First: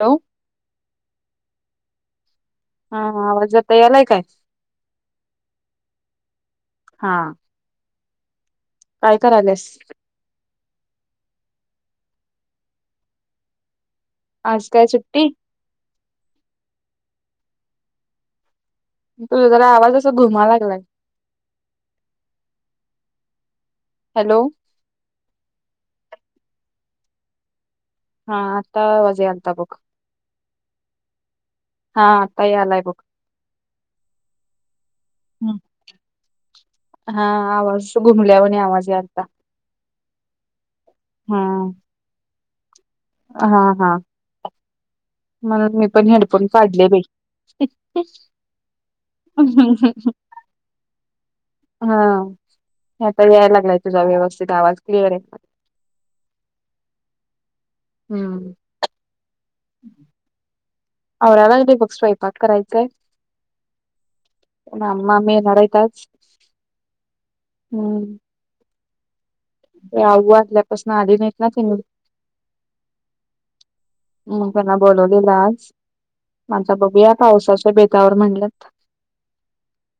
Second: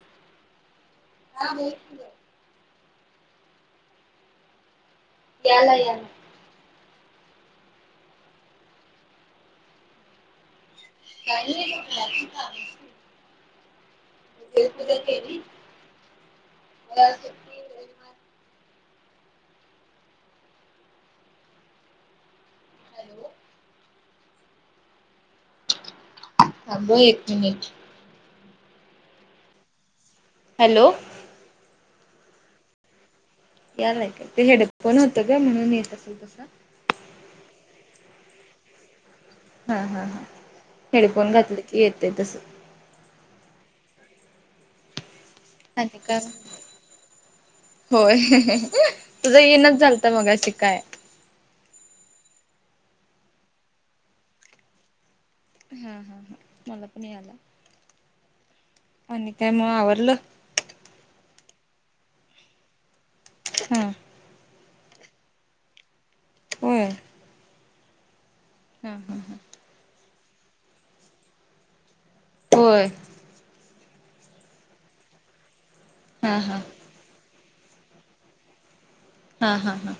Hello! अगं एक kilo. हा, आवाज आता यालाय काय? यालाय यालाय. हा. काय कराल्यास? काय नाही बघं, घरातली कामचं की. आज काय देवपूजा सुट्टी केली आज सुट्टी तुझ जरा आवाज अस घुमाला लागलाय हॅलो! हॅलो! अग एक मिनिट हा आता आवज आलता बघ हॅलो! हा आताही आलाय बघ यालाय का ते हेडफोन होतं ग म्हणून येत असेल तसं घुमल्यावानी आवाज यायलता ह हा हा हेडफोन घातले की येते तस हा हा म्हणून मी आणि पण काय हेडफोन काढले बाई! होय तुझं येनच झालत मगाशी काय? हा आता यायला लागलाय तुझा व्यवस्थित आवाज क्लिअर आहे. हा हा हा मला पण याला हम्म आणि काय मग आवरलं? कराय लागलोय बघं, स्वयंपाक करायचायं. हम्म मामा मामी येणार आहेत आज हय. हम्म हा हा. ते आवू वारल्या पासून आली नाहीत ना त्यांनी होय. म त्यांना बोलवलेल आज हा म हा आता बघूया पावसाच्या बेतावर म्हणल्यात. हा हा हा.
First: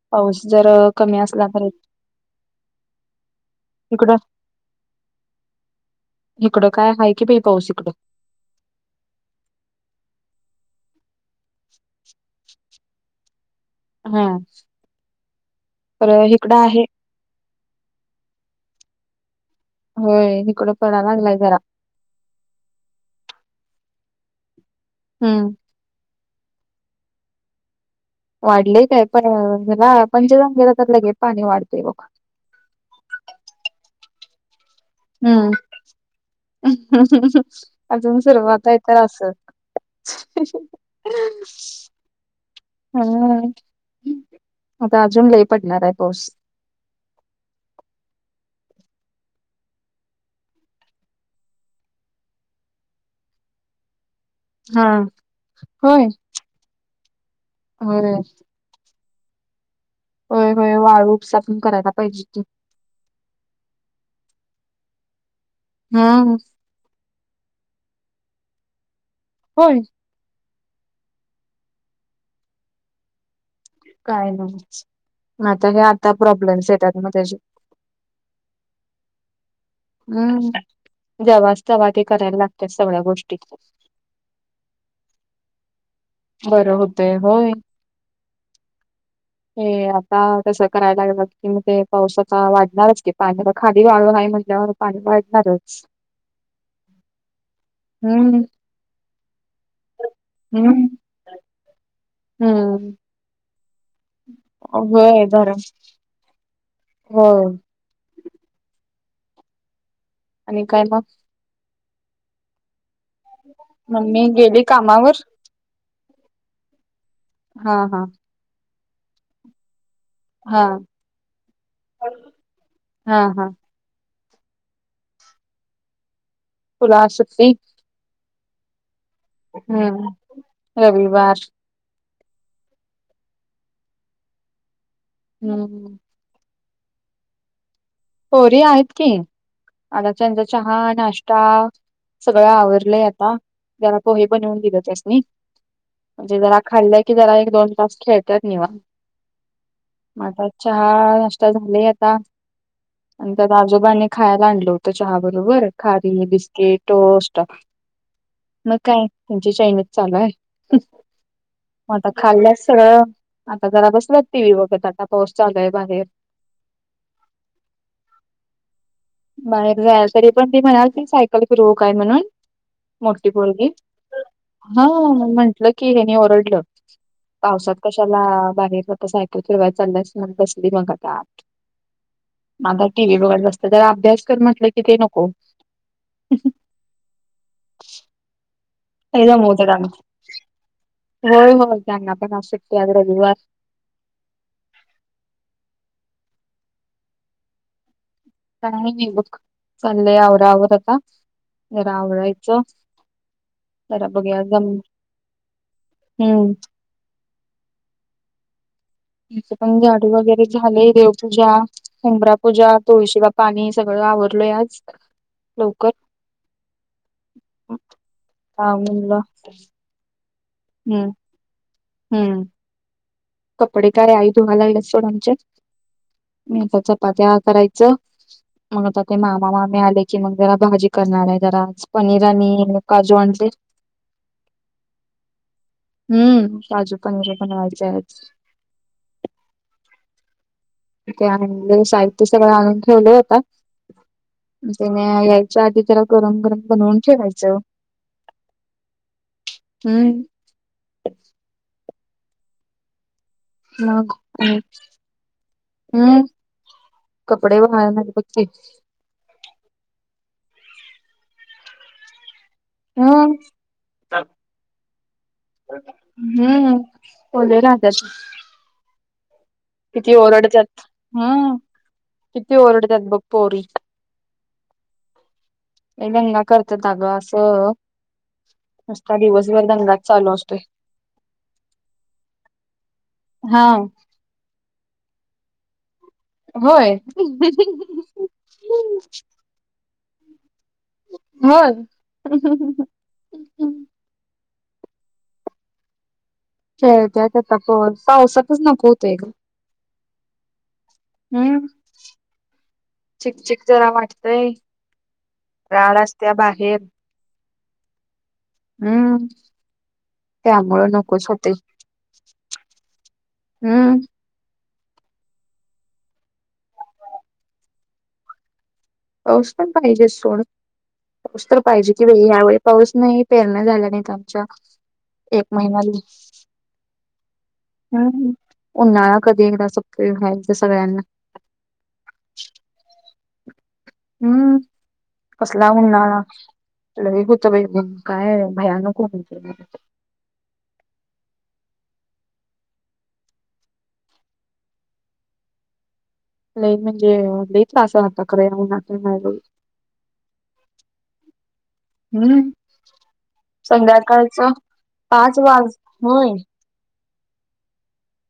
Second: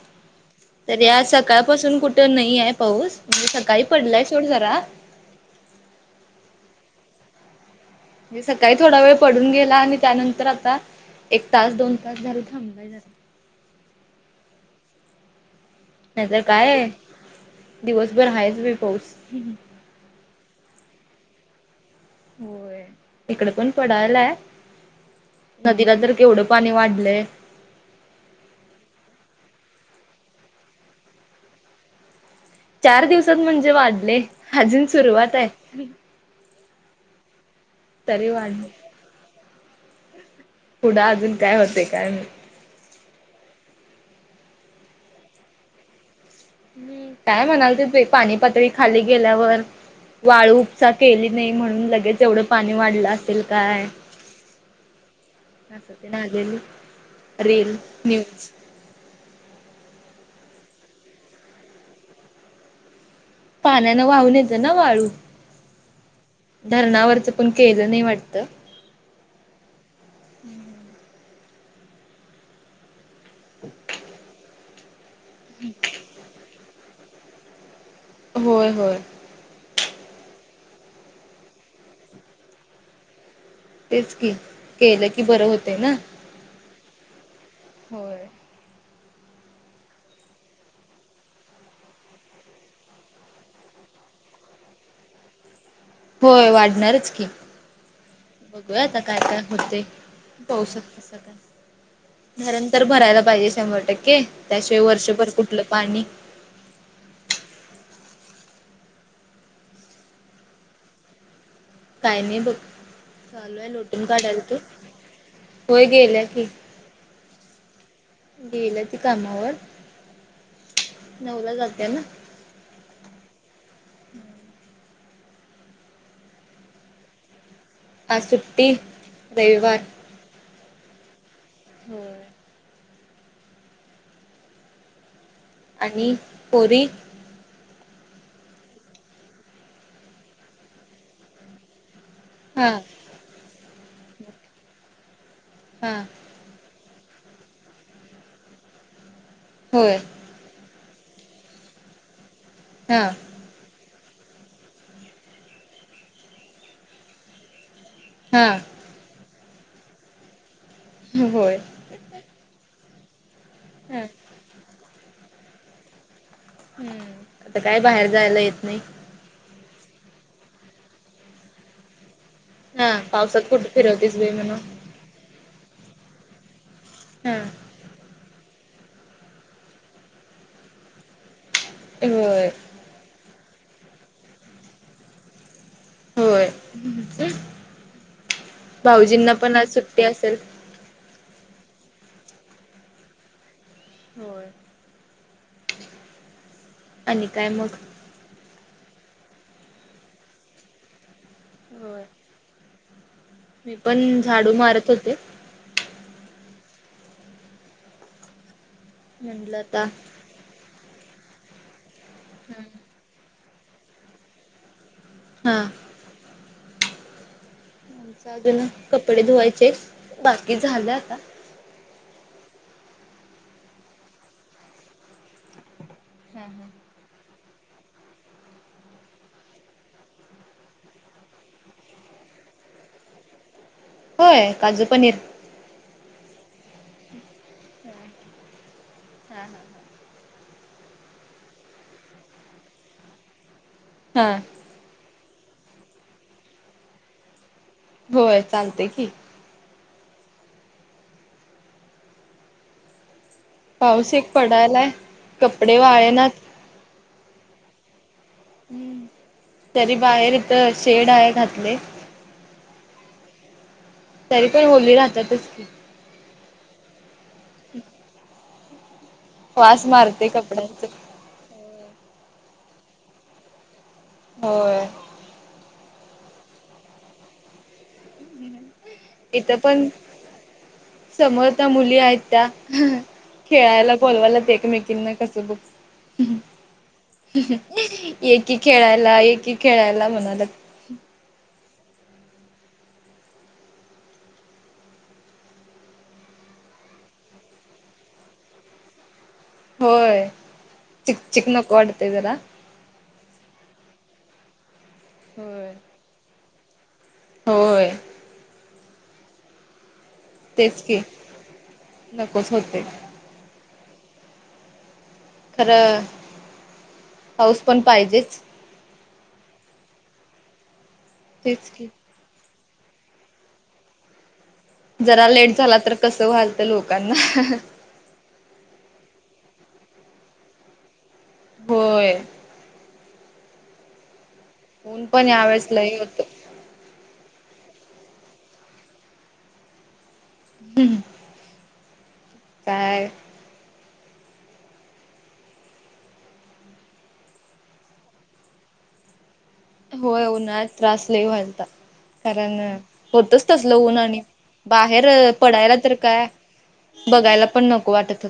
तरी कमी आज असला तर सकाळपासून कुठे नाही आहे पाऊस म्हणजे सकाळी इकडं पडलाय सोड जरा इकडं काय आहे की बाई पाऊस इकडं [unintelligible] सकाळी थोडा वेळ पडून गेला आणि त्यानंतर आता एक तास दोन तास झाल थांबला. नाही झाल. हा खर नाहीतर इकडं आहे. काय दिवसभर हायच बाई पाऊस होय इकडं पडाय लागलाय जरा होय इकड पण पडायलाय हम्म नदीला तर केवढं पाणी वाढलय. वाढलय काय पण ह्यला पंचगंगेला तर लगेच पाणी वाढतय बघ. चार दिवसात म्हणजे वाढलय अजून सुरुवात हाय. हम्म अजून सुरुवात वाढले. हाय तर अस पुढं अजून काय [unintelligible] होते काय माहित हा, आता अजून लई पडणार हाय पाऊस. काय म्हणालतीत बाई पाणी पातळी खाली गेल्यावर वाळू उपसा केली नाही म्हणून लगेच एवढं पाणी वाढलं असेल काय? हा, असं होय. ते आलेली रील, होय न्यूज होय, होय वाळू उपसा पण करायला पाहिजे. पाण्यान वाहून येतं ना वाळू, हा धरणावरच. पण केलं नाही वाटतं. होय. [inaudible] काय न्हवच म आता हे आता प्रॉब्लेम्स येतात मग त्या होय होय. हम्म जेव्हाच तेव्हा ते करायला लागत्यात सगळ्या गोष्टी तेच की केलं की बरं होतंय ना बरं होतय होय. होय. हे आता तस करायला लागेलं कि म ते पावसाचा वाढणारच की पाण्याला खाली वाळू हाय म्हण म्हटल्यावर पाणी वाढणारच. होय वाढणारच की हम्म बघूया आता काय कर होतय पावसाच हम्म कस काय धरण तर हम्म भरायला पाहिजे शंभर टक्के त्याशिवाय होय वर्षभर धर कुठलं पाणी होय. आणि काय मग? काय नाही बघ चालू आहे लोटून मम्मी काढालोय तू गेली कामावर होय गेल्या की हा हा. गेल्या कामावर. हा नऊला जात्या ना. हा हा तुला आज सुट्टी. सुट्टी रविवार हम्म रविवार हो हम्म आणि पोरी पोरी आहेत की आता [unintelligible] चहा नाष्टा सगळं हा आवरलंय आता जरा पोहे बनवून दिलं त्यासनी हा म्हणजे जरा खाल्लंकी जरा एक दोन तास खेळतात निवा होय आता चहा नाष्टा झालय आता हा आणि त्या आजोबांनी खायला आणलं होतं चहा बरोबर खारी बिस्किट टोस्ट हा मग काय तुमची चैनीच चालूय होय म आता खाल्लस आता जरा ह बसला टी व्ही बघत आता पाऊस चालूय बाहेर हम्म आता काय बाहेर जायला येत नई बाहेर जा [unintelligible] तरी पण ती म्हणाल की सायकल फिरवू काय म्हणून हा मोटी पावसात पोरगी कुठे फिरवतेस बाई म्हणून [unintelligible] [unintelligible] ला हा बाहेर स्वत सायकल फेरवाय चालल्यास मग बसली मग आता आ होय आता टीव्ही बघाय बस्त्यात तर अभ्यास कर म्हटलं की ते नको होय [unintelligible] नाही भाऊजींना पण आज जमवतात आणि सुट्टी असेल होय होय त्यांना पण आज सुट्टी आज रविवार हो आणि काय मग काय नाई बग चाललंय आवरावर आता जरा होय आवरायचं मी जरा पण बघूया झाडू जम मारत होते हम्म म्हटलं [unintelligible] आता झाडी वगैरे झाले देवपूजा हुंबरा पूजा तुळशी [unintelligible] पाणी सगळं आवरलय आज हा लवकर आमच अजून आ म्हणलं कपडे धुवायचेत बाकी झालं हम्म आता हम्म कपडे का आहे आई [unintelligible] हा हा. मीता चपात्या- करायचं. मग आता ते मामा मामी आले की, मग जरा भाजी करणारय आहे. जरा पनीर आणि काजू- ते होय काजू पनीर. हम्म. काजू पनीर बनवायचेय. हा हा हा. ते साहित्य सगळं आणून ठेवलं होत. हा त्याने- [unintelligible] आधी त्याला गरम गरम बनवून ठेवायचं. होय. चालतय की. हम्. मग पाऊस एक पडायलाय कपडे आणि [unintelligible] वाळेनात कपडे [unintelligible] हम्म. तरी बाहेर इथ शेड आहे घातलेय. [unintelligible] तरी पण ओली राहत्यातच की. हम्म ओले राहतात. वास किती मारते ओरडत्यात. कपड्यांच ह. किती ओरडत्यात बग पोरी. हो हे दंगा करत द ग अस असता इथं दिवसभर पण दंगाच चालू असतोय समोर त्या मुली आहेत त्या हा खेळायला बोलवायला ते तु् किन कसं बुक्स? होय. एकी खेळायला एकी खेळायला म- मला. [unintelligible] त्या त्यात आता प पावसातच नको होतय ग. होय चिकचिक हम्म नको वाटतंय जरा चीक चीक जरा वाट- होय राड असत्या बाहेर. होय. हम्म. तेच त्यामुळे की नकोच होतय. नकोच होतंय हम्म. खरं पाऊस पण पाहिजेच. पाऊस पण पाहिजे सोड. [unintelligible] तेच की यावेळे- पाऊस नाही पेरण्या झाल्या नाहीत - जरा लेट झाला तर कसं, वलतं लोकांना- हम्. उन्हाळा कधी एकदा सपतोय व्हायलत सगळ्यांना. होय. हम्म. ऊन पण कसला यावेळेस लई उन्हाळा होतं [unintelligible] [unintelligible] काय भयानक होत खूप ऊन. ह्. काय- लई म्हणजे लई त्रास होतो [unintelligible] होय उन्हाळ्यात त्रास लई व्हायलाता. हम्म कारण होतच तसल उन आणि संध्याकाळचं बाहेर पाच पडायला वाज तर काय- होय बघायला पण नको वाटत.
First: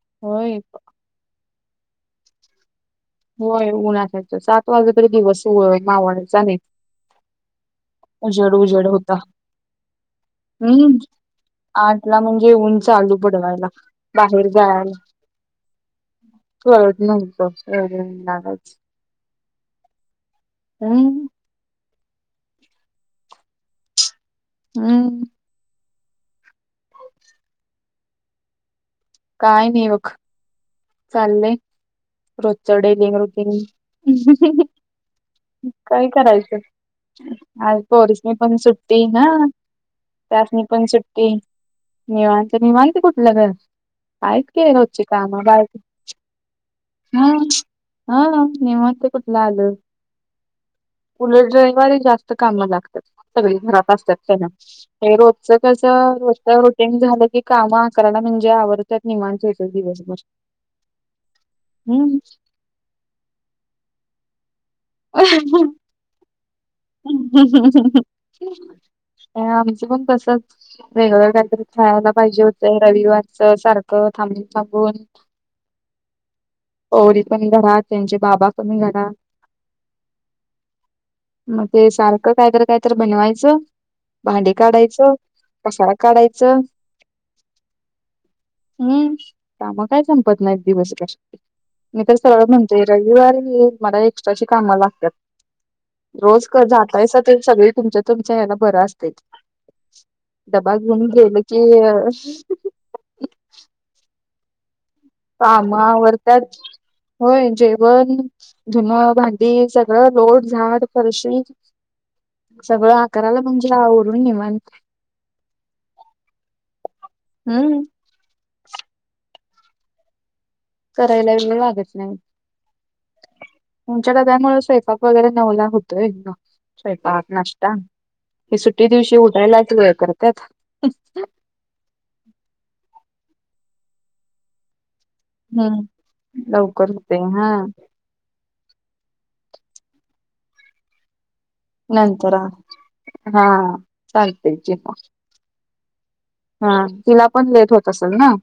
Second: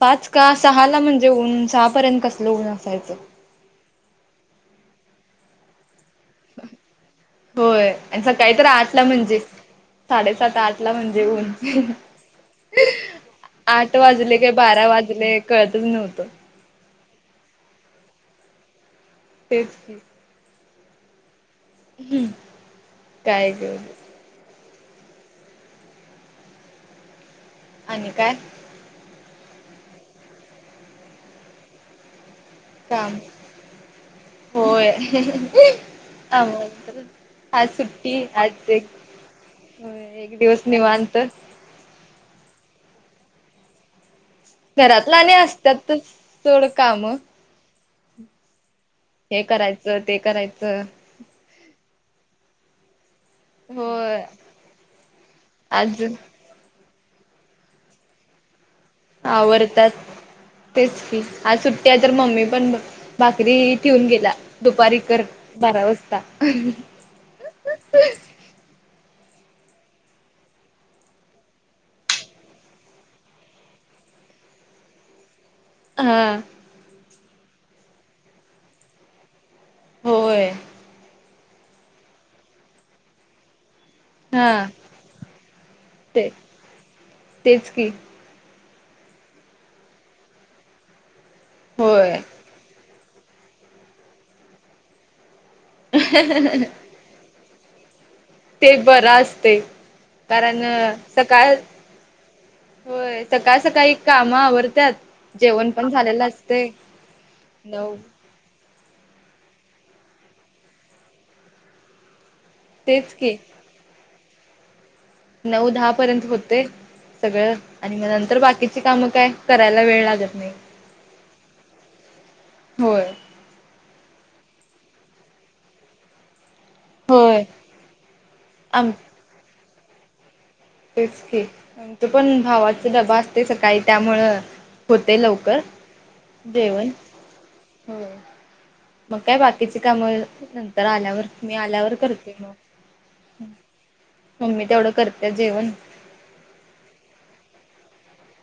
पाच का होय सहा ला म्हणजे ऊन सहा पर्यंत कसलं ऊन- असायचं. होय उनायच सात वाजला तरी दिवस हो मावळाय चा नाही. होय आणि सकाळी उजेड तर उजेड आठला होता म्हणजे- साडेसात आठ हम्म ला म्हणजे ऊन. आठला म्हणजे ऊन चालू पडवायला आठ वाजले बाहेर की बारा- जायला वाजले कळतच नव्हतं. कळत नव्हतं. [unintelligible] तेच की. हम्. ह् काय ग. हम्. आणि काय. काय नाही बघ चाललंय रोजच्यावडे काम लिंग रज. होय काय करायचं आम्हाला तर आज पोरीस सुट्टी मी पण आज एक सुटते. ना एक त्यात नि दिवस पण निवांत सुट्टी निवत निवालते कुठ. लगर काच ग होोचे काम बा. थोडं काम. हा नि. कुठ हे आलं करायचं ते करायचं उल ड्रावर जास्त काम लागत. सगळी घरात असतात होय त्यांना हे रोजच कस आज रोज रज ते झालं की काम आकारयला म्हणजे आवर्तत निमाणस हो आवरतात दिवसभर. तेच की आज सुट्टी तर हम्म मम्मी पण भाकरी ठेऊन गेला. दुपारी कर बारा वाजता. ह् ह ह. आमचं पण तसच वेगवेगळं काहीतरी खेळायला पाहिजे होतंय रविवारच सारखं. थांब सगून. हा. गौरी पण घरात. त्यांचे बाबा पण घरात. होय. मग ते सारखं कायत कायत बनवायचं. हा भांडी काढायचं कसाळा ते काढायचं. तेच की हम् काम काय संपत नाही एक दिवस क मी तर होय सगळ म्हणतेय. रविवारी मला एक्स्ट्राची कामं लागतात रोज जातायस ते. सगळे तुमच्या तुमच्या हना ते बरं असत. असते कारण दबा घेऊन गेलं सकाळ की. होय सकाळ सकाळी काम आवरत्याात. कामावर त्यात होय नऊ जेवण. धुन भांडी सगळं लोट झाड फरशी. सगळं तेच की आकाराला म्हणजे ओरून निे म्हन. नऊ दहा पर्यंत होते सगळं हम्म आणि मग नंतर बाकीची कामं काय. करायला वेळ लागत नाही. करायला लागत नाही होय. उच्या द त्यामुळे स्वफाक वगैरे नवला होतोय ना. स्वयंपाक होय नाष्ट्ता कि सुट्टी आम दिवशी उडायलाच करतत. तेच की आ त पण भावाचा डबा असते सकाळी त्यामुळं होते लवकर देवण लवकर होते हा हो. मग काय बाकीची कामं नंतर आल्यावर. मी आल्यावर नंतर करते हा मग हा चालतय मग्मी की तेवढं करते जेवण. हा तिला पण लेट होत असेल ना.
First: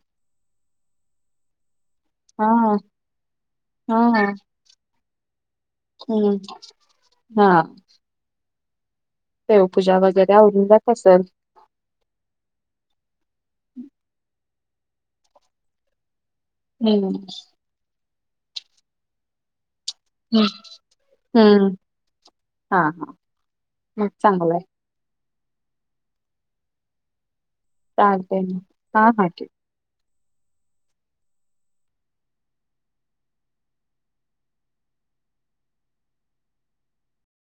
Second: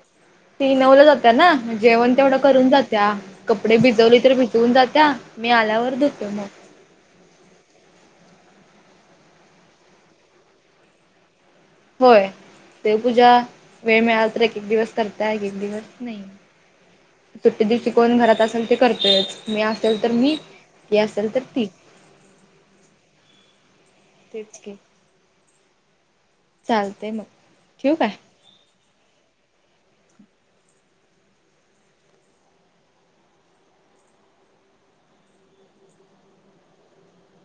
शिनवलं जात्या ना जेवण तेवढं हा करून जात्या कपडे हा भिजवले तर भिजवून जात्या. मी आल्यावर धुतो हम्म मग. हा. तेव पूजा वगैरे अून जात असल. होय देवपूजा वेळ मिळाला तर एक एक दिवस करता एक एक दिवस नाही. हम्म. सुट्टी दिवशी कोण घरात असेल ते करतोयच मी असेल तर मी तेी असेल तर ती. हम्म हा हा म चांगलं आहे. चालतेय मग. ठेवू काय? चालते हा हा.